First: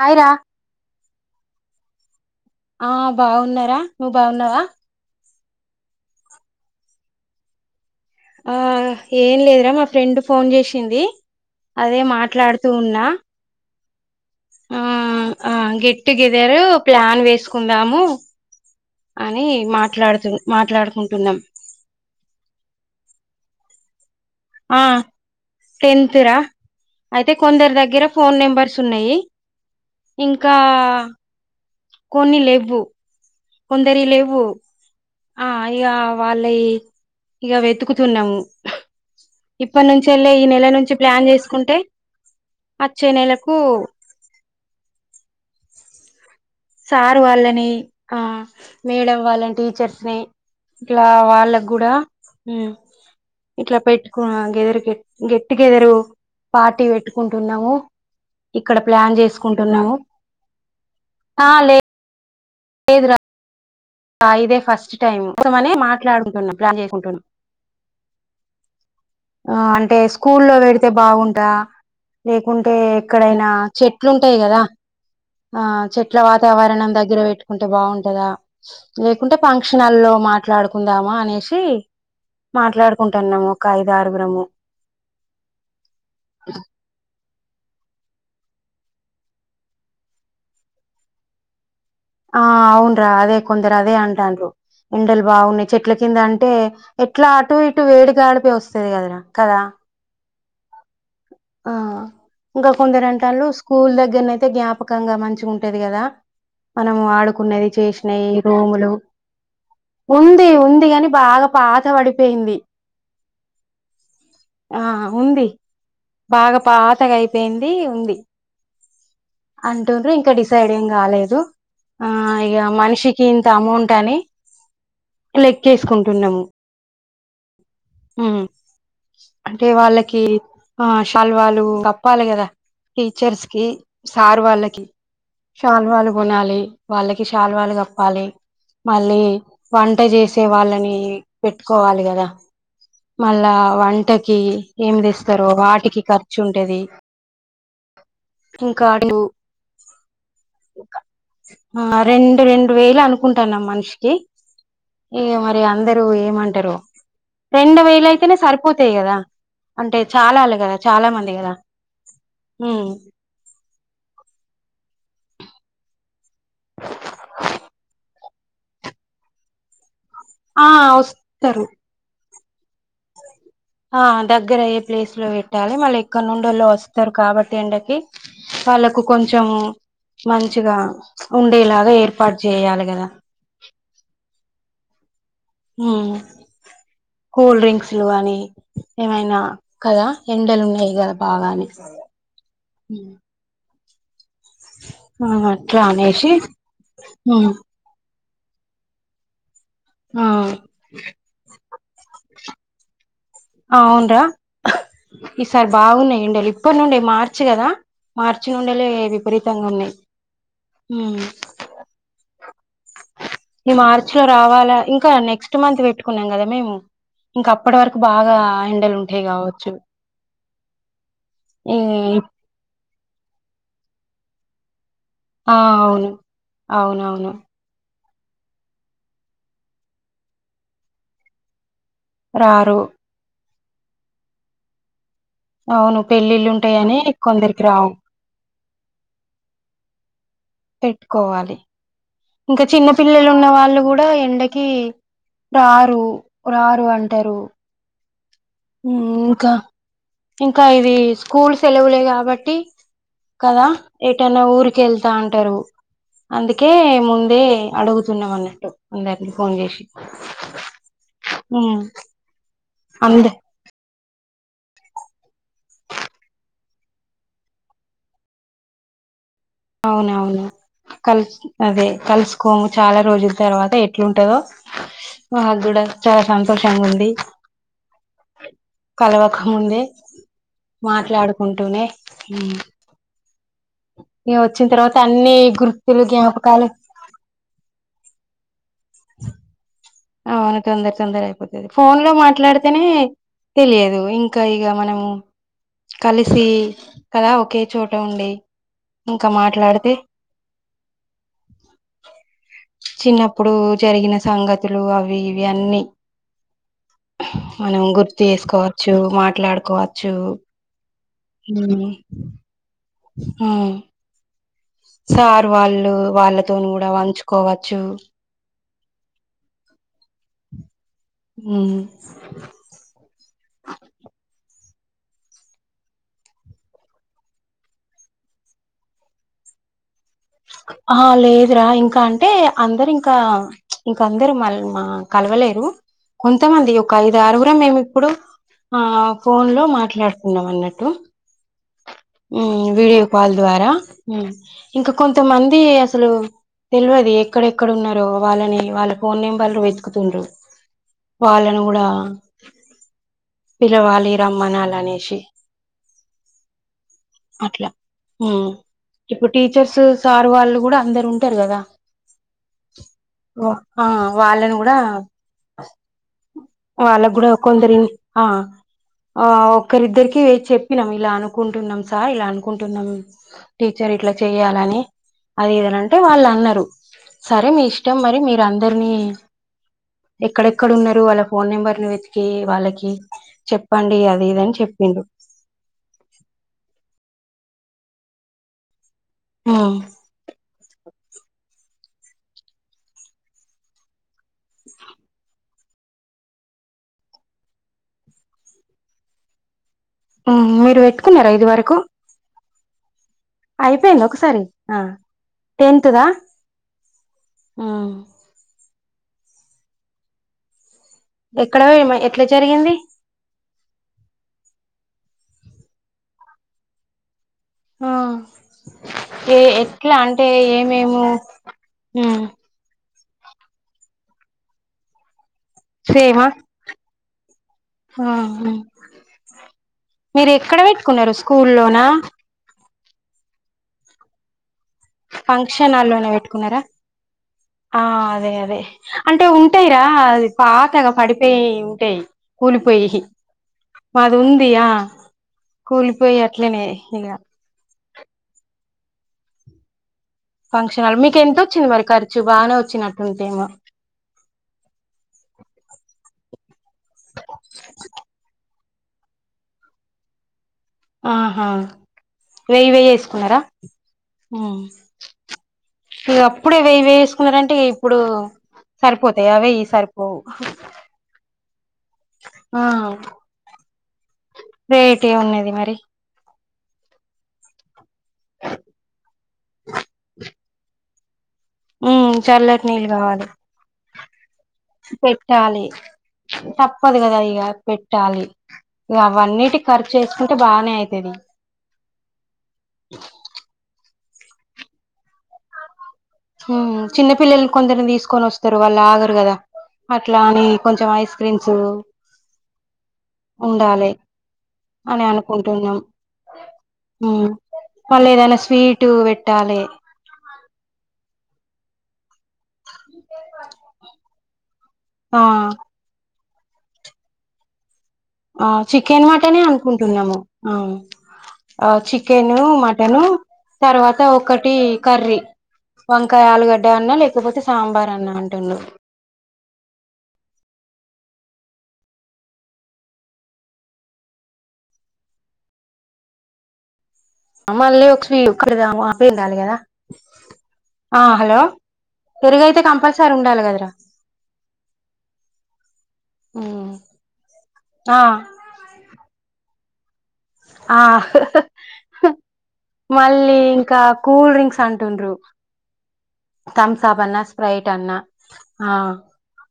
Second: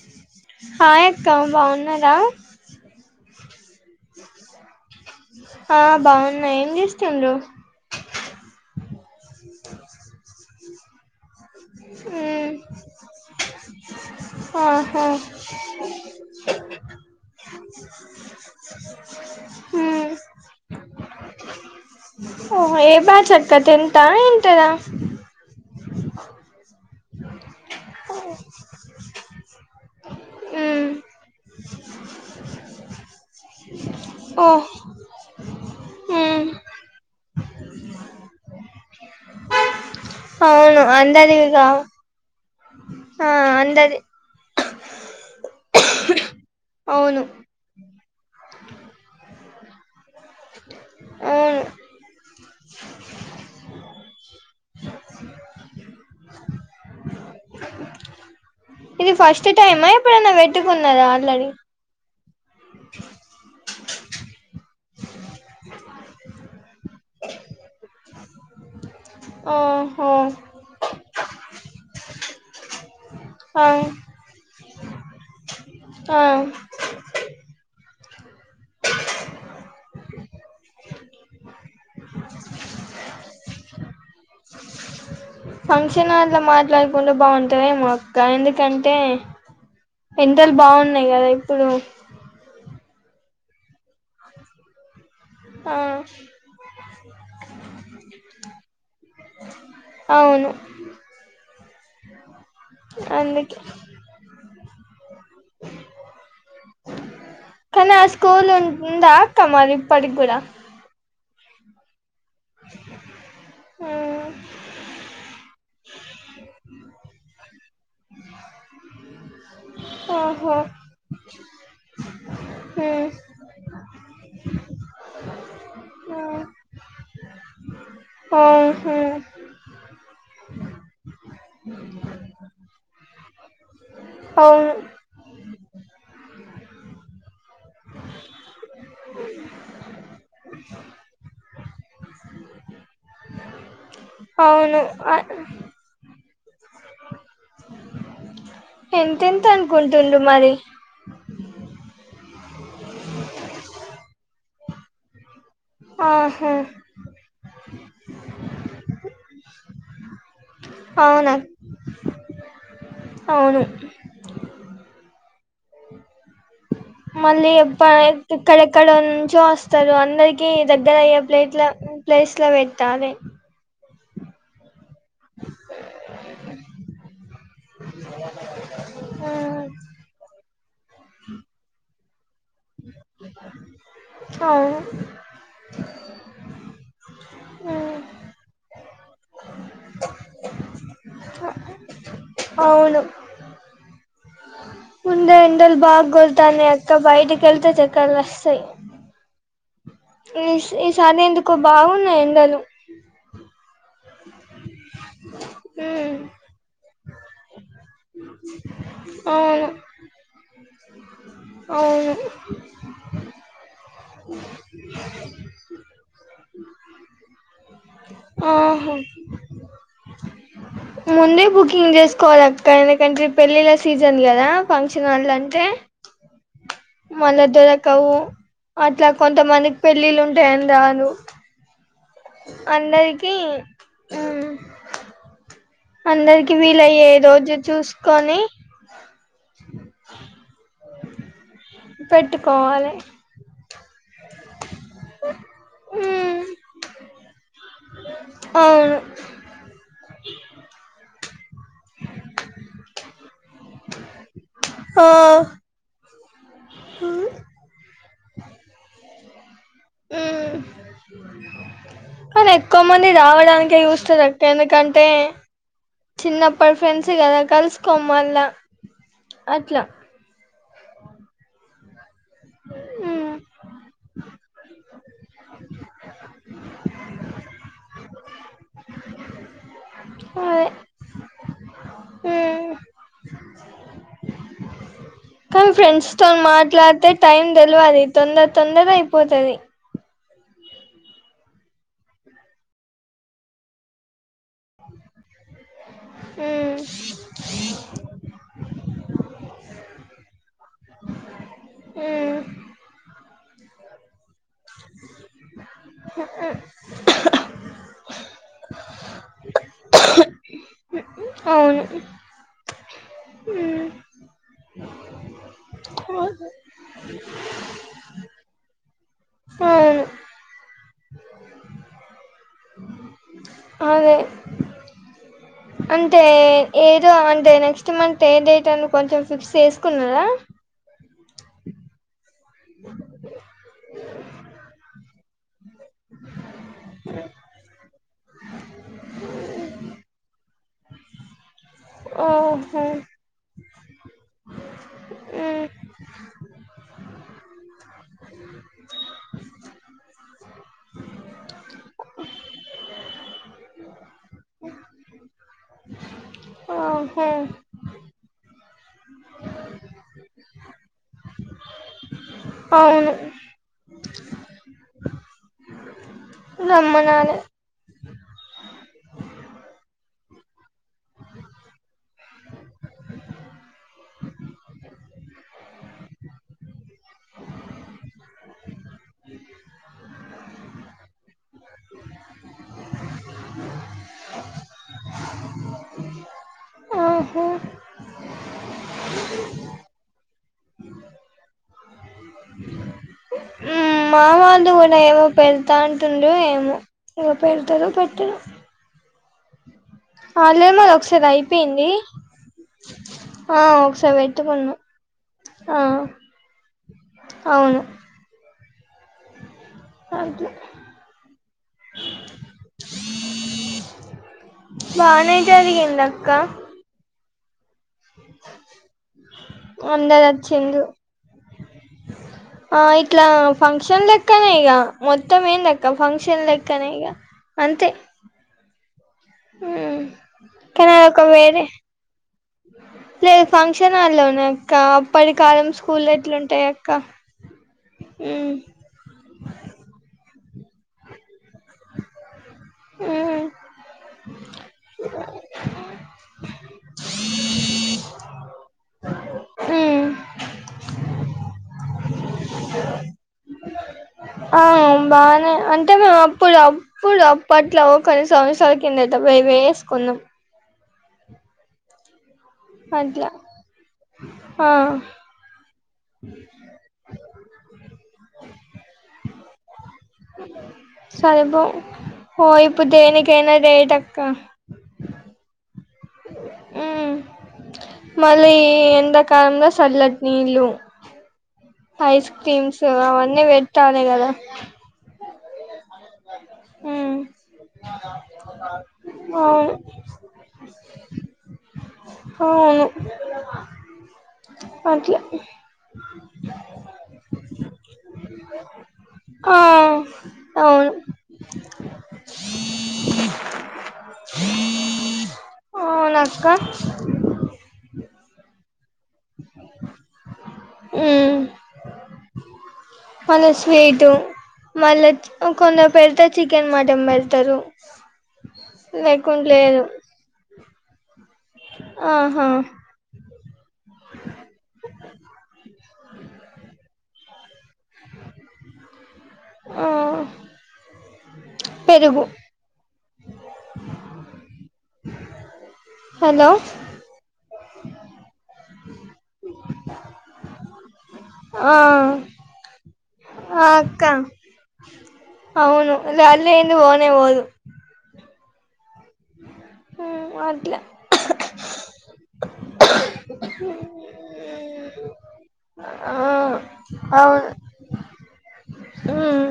Hi రా హా ఇ బాగున్నారా ఆ బాగున్నారా నువ్వు బాగున్నావా ఆ బాగున్నాయి ఏం చేస్తుండ్ర ఆ ఏం లేదురా మా ఫ్రెండ్ ఫోన్ చేసింది అదే మ్మ్ మాట్లాడుతూ ఉన్నా ఆ ఆహా అ గెట్ టు గెదర్ ప్లాన్ వేస్ కుందాము అని మ్మ్ మాట్లాడుతు మాట్లాడుకుంటున్నాం ఆ ఏ బ్యాచ్ అక్క టెన్త్ ఆ ఇంటర్ ఆ టెన్త్ రా అయితే కొందరి దగ్గర ఫోన్ నెంబర్స్ ఉన్నాయి ఇంకా మ్మ్ కొన్ని లెవ్వు కొందరి లేవు ఓ ఆ ఇక వాళ్ళ మ్మ్ ఇక వెతుకుతున్నాము ఇప్పటి నుంచ వెళ్ళ ఈ నెల అవును నుంచి ప్లాన్ అందరివిగా చేసుకుంటే వచ్చే ఆ నెలకు అందరి సారు అవును వాళ్ళని ఆ మేడం వాళ్ళని టీచర్స్ ని ఇట్లా అవును వాళ్ళకు కూడా ఇట్లా పెట్టుకున్న గెదార్ గె గట్ గెట్ గెదర్ పార్టీ పెట్టుకుంటున్నాము ఇక్కడ ఇది ప్లాన్ ఫస్ట్ టైమా చేసుకుంటున్నాము ఇప్పుడున్న వెట్టుకున్నదా ఆ లే కేదురా ఇదే ఫస్ట్ టైమ్మని మాట్లాడుకుంటున్నా ప్లాన్ చేసుకుంటున్నా ఆ అంటే ఓహో స్కూల్లో పెడితే బాగుం లేకుంటే ఇక్కడైనా ఆ చెట్లు ఉంటాయి కదా ఆ చెట్ల ఆ వాతావరణం దగ్గర పెట్టు ఉంటే బాగుంటదా లేకుంటే ఫంక్షనాల్లో మాట్లాడుకుందామా అనేసి మాట్లాడుకుంటున్నాము ఒక ఐదారుగురము ఫంక్షనాల్లో మాట్లాడుకుంటే బాగున్ టదేమో అక్క ఎందుకంటే ఎండలు బాగున్నాయి కదా ఇప్పుడు ఆ అవున్రా అదే కొందరు అదే అంటాండ్రు ఎండలు బాగున్నాయి ఆ చెట్ల కింద అంటే ఎట్లా అటు ఇటు వేడి గాడిపి వస్తది కదరా కదా అవును ఆ ఇంకా కొందరు అంటాండ్లు అందుకే స్కూల్ దగ్గరనయితే జ్ఞాపకంగా మంచిగుంటది కదా మనం ఆడుకున్నది కానీ ఆ చేసినయి స్కూల్ రూములు ఉందా అక్క మరి ఇప్పటికి కూడా ఉంది ఉంది కాని బాగా పాత వడి పోయింది ఆ ఉంది బాగా పాతగా అయిపోయింది ఉంది అంటుండ్రు ఇంకా ఓహో డిసైడ్ ఏం కాలేదు ఆ ఇగ ఉమ్, మనిషికి ఇంత అమౌన్ టనీ లెక్కేసుకుంటున్నము ఉమ్, మ్మ్ ఓహో అంటే వాళ్ళకి ఆష్ శాల్వాలు కప్పాలి కదా టీచర్స్ కి సార్ అవును వాళ్ళకి షాల్వాలు కొనాలి వాళ్ళకి షాల్వాలు కప్పాలి, మళ్ళీ వంట చేసే వాళ్ళని పెట్టుకోవాలి కదా మళ్ళా వంట కి అవును ఏమి ఆ, తెస్తారో వాటికి ఖర్చుంటది ఎంతెంత అనుకుంటుడు మరి ఆ రెండు రెం డు వేలు అనుకుంటాన్నం మనిషికి ఇగ మ రి అందరూ ఆహా ఏమంటరో రెండు వేలు అయితేనే సరిపోతాయి కదా అంటే చాలాల కదా. చాలా మంది అవునా కదా ఉమ్ అవును మళ్ళీ చెప్తలే ఎక్కడెక్కడ నుంచో వస్తరు అన్ దరికి ఆ దగ్గర అయ్యే వస్తారు ప్లేట్ల ప్లేస్ ట్ల వెట్టాలె ఆ దగ్గరయ్యే ప్లేస్ లో పెట్టాలి మళ్ళ ఎక్కడ నుండోళ్ళో వస్తారు కాబట్టి ఎండకి వాళ్ళకు కొంచెం ఉమ్, మంచిగా ఉండేలాగా ఏర్ పాటు చెయ్యాలి కదా అవును ఊ కూల్ ఉమ్, డ్రింక్స్లు అని ఏమైనా కదా ఎండలు ఉన్నాయి కదా బాగానే ఔను ఆ ముందే ఎండలు అట్లా బాగ అనేసి గొడతాన్నై అక్క ఉమ్ బయటకెళ్తే చెక్కగా తై ఆ ఈ ఈ సార్న్ ఎందుకో బాగున్నాయి ఎండలు అవునరా ఈసారి ఉమ్ బాగున్నాయి ౠండలు ఇప్పటి నుండే మార్చ్ కదా మార్చి నుండలే విపరీతంగా అవును ఉన్నాయి హ అవును ఈ మార్చి లో రావాలా ఇంకా నెక్స్ట్ మంత్ పెట్టుకున్నాం కదా మేము ఇంకా అప్పటి వరకు బాగా ఆహా ఎండలు ఉంటాయి కావచ్చు ఊ పెంట్రి పెళ్ళిల సీజన్ కదా ఫన్ వచ్చినళ్ళ ఆ అంటే అవును అవునవును కవు అట్లా కొంతమందికి పెళ్ళిళ్ళ ఉంటాయని రాను రారు అందరికి ఉమ్ అవును పెళ్ళిళ్ళు అందరికి వీల ఉంటాయని అయ్యే రోజు కొందరికి రావు చూసుకొని పెట్టుకోవాలి ఇంకా చిన్న పెట్టుకోవాలి పిల్లలు ఉన్న వాళ్ళు కూడా ఎండకి రారు రారు అంటారు అ ఇంకా ఇంకా ఇది స్కూల్ సెలవులే కాబట్టి కదా ఎటైనా ఊరిక ఆ వెళ్తా అంటారు అందుకే ఉమ్ ముందే అడుగు స్తున్నాం అన్నట్టు అందరిని ఫోన్ చేసి ఉ కానీ ఎక్కువ మంది అంద రావడానికి చూస్త ఎందుకంటే చిన్నప్పటి ఫ్రెండ్స్ కదా కలుసుకో మళ్ళా అట్లా అవునవును కలిసిఅదే కలిసు కోంగ చాలా రోజుల ఉమ్, తర్వాత ఎట్లుంటదో మాకు కూడా చాలా సంతోషంగా ఉంది కలవకం ముందే అదే మాట్లాడు ఉంటూనే హుమ్మ్ ఉమ్. ఈగ వచ్చిన తర్వాత అన్ని కానీ గుర్తులు ఫ్రెండ్స్ తో జ్ఞాపకాలు మాట్లాడితే టైమ్ తెలివదు తొందర తొందర అన్నదా ఇపోతుది అవును తొందర తొందర అయిపోతుది ఫోన్ లో మాట్లాడితేనే తెలియదు ఇంకా ఇక మనము కలిసి ఉమ్, కదా ఒకే చోట ఉండి ఇంకా మాట్లాడితే ఉమ్, చిన్నప్పు ప్పుడు జరిగిన సంగ లు అవి ఇవి అన్నీ మనం గుర్తు ఎసుకోవచ్చు మాట్లాడుకోవచ్చు అవును హుమ్మ్ ఉమ్, హుమ్మ్ సార్ వాళ్ళు వాళ్ళతోనీ కూడా వంచుకోవచ్చు ఆవును హుమ్మ్ అదే అంతే ఏదో అంతే నెక్స్ట్ మంత్ ఏ డేట్ అని కొంచెం ఫిక్స్ చేసుకున్నారా ఆ లేదురా ఇంకా అంటే అందరు ఇంకా ఇంకా అందరు మల్ మా కలవలేరు కొంతమంది ఒక ఐదు ఆరుగురం మేం ఇప్పుడు ఆ ఫోన్ లో మాట్లాడుకున్నాం అన్నట్టు ఉమ్ ఓహో వీడియో కాల్ ద్వారా ఇంకా కొంతమంది ఉమ్, అసలు తెలివది ఎక్కడెక్కడ ఉన్నారో వాళ్ళని వాళ్ళ ఫోన్ నెంబర్లు వెతుకుతుండ్రు వాళ్ళను కూడా పిలవాలి రమ్మనలనేషి ఆహా అట్లా మ్ ఇప్పుడు టీచర్స్ సారు వాళ్ళు గుడా అందరు ఉంటరు కదా అవును వా ఆ వాళ్ళని కూడా ఆ వాళ్ళక్ గూడా రమ్మనాలే కొందరిన్ ఆ ఆ ఒక్కరిద్దరికి చెప్పినాం ఇలా అనుకు కుంటున్నాం సార్ ఇలా అనుకుంటున్నాం టీచర్ ఇట్లా చేయాలని అది ఇదనంటే వాళ్ళు అన్నారు సరే మీ ఇష్టం మరి మీరు అందరినీ ఎక్కడెక్కడ ఉన్నారు వాళ్ళ ఫోన్ నెంబర్ని వెతికి వాళ్ళకి చెప్పండి అది ఇదని చెప్పిండు ఆహా ఉ మావాళ్ళు కూడా ఏమో పెళ్ తా అంటుండు ఏమో ఇగ పెడతరో పెట్టరో ఆ ఉమ్ లేదు మీరు మాది ఒకసారి అయిపోయింది ఆ అయిపోయిందా ఒకసారి పెట్టుకున్నాం ఆ ఆ టెన్త్ దా ఊ పడ్ల ఎక్కడో ఏమో ఎట్లా జరిగింది. ఏం జరిగింది అక్క. ఆహ్ ఏ ఎట్లా అందరు అంటే వచ్చిండ్రు ఏమేమో ఉమ్. ఆ ఇట్లా ఫంక్షన్ లెక్కనే ఇక మొత్త మొత్తం ఏందక్క సేమా ఫంక్షన్ లేక్కనే ఇగ. అంతే ఆ ఆహ్. మ్ మీరు ఎక్కడ కానీ పెట్టుకున్నారు అదొక వేరే స్కూల్లోనా. లేదు ఫంక్షన్ హాల్లోనే అక్క. అప్పటి కాలం ఫంక్షన్ స్కూల్ హాల్లోనే పెట్టుకున్నారా ఎట్లుంటాయి అక్క ఆహ్ అదే మ్ అదే అంటే ఉంటాయి రా అది. పాతగా పడిపోయి. ఉంటాయి కూలిపోయి మ్ మాది ఉందియా కూలిపో పోయి అట్లానే ఇగ. మ్ ఫంక్షన్ హాలు మీకు ఎంత వచ్చింది మరి ఖర్చు బాగానే వచ్చినట్టుందేమో ఆహ్ బాగానే అంటే మేము అప్పుడు అప్పుడు అప్పట్లో కొన్ని సంవత్సరాల కింద అయితే మేమే చేసుకున్నాం. ఆహా. వెయ్యి వెేయి అట్లా వేసుకున్నారా ఉమ్ ఆ అప్పుడే వెేయి వేయి వేసుకున్నారంటే ఇప్పుడు సరిపోతాయ ఆ వేయి సరిపోవు సరిపోవ్ ఓ ఇప్పుడు ఉమ్. దేనికైనా రేట్ అక్క రేట్ ఏం ఉన్నది మరి. ఉమ్. మళ్ళీ ఎండాకాలంలో సల్లటి నీళ్ళు. ఉమ్ ఐస్ చల్లటి క్రీమ్స్ నీళ్ళు కావాలి అవన్నీ పెట్టాలా కదా. టాలి. తప్పదు ఉమ్ కదా ఇగ పెట్టాలి. ఇగ అవన్నిటికి అవును ఖర్చు వేసుకుంటే బాగానే అయితది. అట్లే. ఉహూ చిన్న పిల్లల్ని కొందరిని తీసుకొని వస్తరు వాళ్ళు ఆగరు. కదా ఆ అట్లా అని కొంచెం అవును ఐస్ క్రీమ్స్. ఉండాలి అని అనుకుంటున్నాం. అక్క మ్మ్ మళ్ళీ ఏదైనా స్వీటు పెట్టాలె. మల్ల స్వీటు. ఆ మళ్ళోచ్చి ఇంకొందరికి పెడితే. చికెన్ మటన్ పెడతరు. ఆహ్ చికెన్ మటనే అనుకుంటున్నము ఆహ్. ఆ చికెను ఆహా మటను తర్వాత ఒకటి కర్రీ వంకాయ ఆలుగడ్డ అన్నా లేకపోతే సాంబార్ అన్నా అంటుండు ఆ పెరుగు హలో మళ్ళీ ఒక స్వీ క [inaudible] పెల్లాలి గదా ఆ కంపల్సరీ ఉండాలి ఆ కదరా అక్క అవును అది ఉమ్ లేనిది ఓనే ఓదు ఆ అట్లా ఆ మళ్ళీ ఇంక కూల్ డ్రింక్స్ అంటుండ్రు ఆ తమ్సాప్ అన్నా అవును స్ప్రైట్ అన్నా ఆ ఉమ్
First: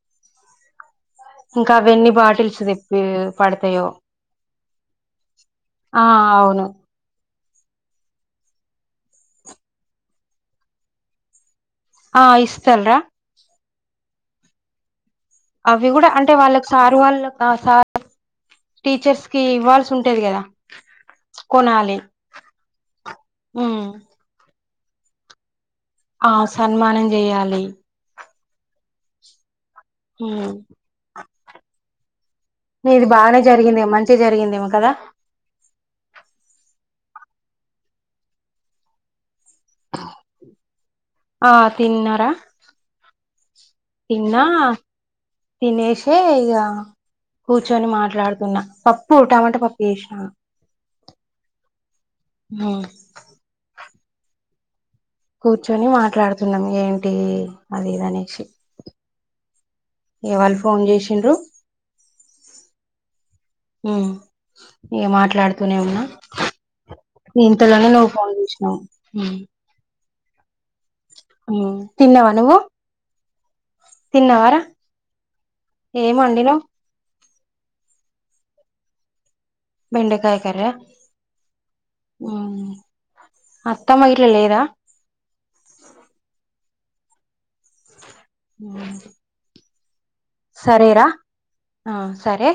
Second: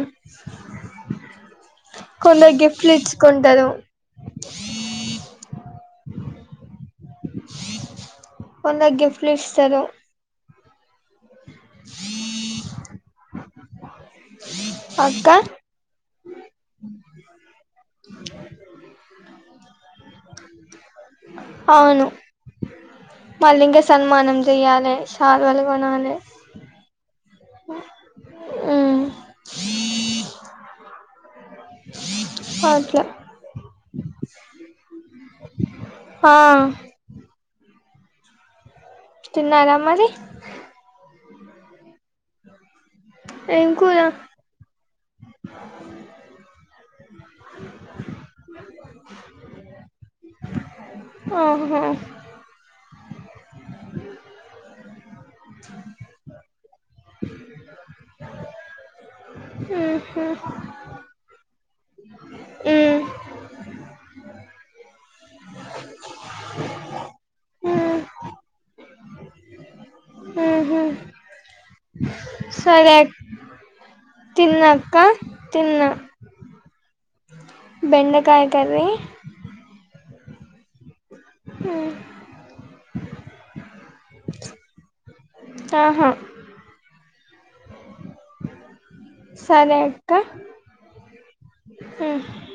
ఇంకా అవెన్ని కొందరు బాటిల్స్ గిఫ్ట్లు తెప్పి ఇచ్చుకుంటారు పడతయో ఆ అవును కొందరు గిఫ్ట్లు ఇస్తరు ఆ ఇస్తలురా అక్క అవి కూడా అంటే వాళ్ళకి సారు వాళ్ళ సార్ టీచర్స్ కి ఇవ్వాల్సి ఉంటది కదా కొనాలి అవును షాల్వ ఆ సన్మానం చేయాలి ది ఊ హ న అట్లా ఇది బానే జరిగింది మంచిగా జరిగిందేమి కదా ఆ చిన్నాగామ్మది ఆ తిన్నార ఏం కూర తిన్నా తినేసే ఇక కూర్చొని మాట్లాడుతున్నా పప్పు ఉంటామంటే పప్పు చేసినాను ఆహా కూర్చొని మాట్లాడుతున్నాం ఏంటి అంటే అది ఇదినేసి ఉహు ఎవాళు ఫోన్ చేసిండ్రు ఈ ఏ మాట మాట్లాడుతూనే ఉన్నా ఇంతలోనే ఉమ్ నువ్వు ఫోన్ చేసినావు హ ఆహా తిన్నావా నువ్వు తిన్నవరా తిన్నాక్క తిన్నా ఏమ వండిలో బెండకాయ కర్రీ బెండకాయ క ఆ ఆ అత్తమ్మ ఇట్లా లేదా ఆహా సరే అ అక్క సరే రా ఆ ఉమ్ సరే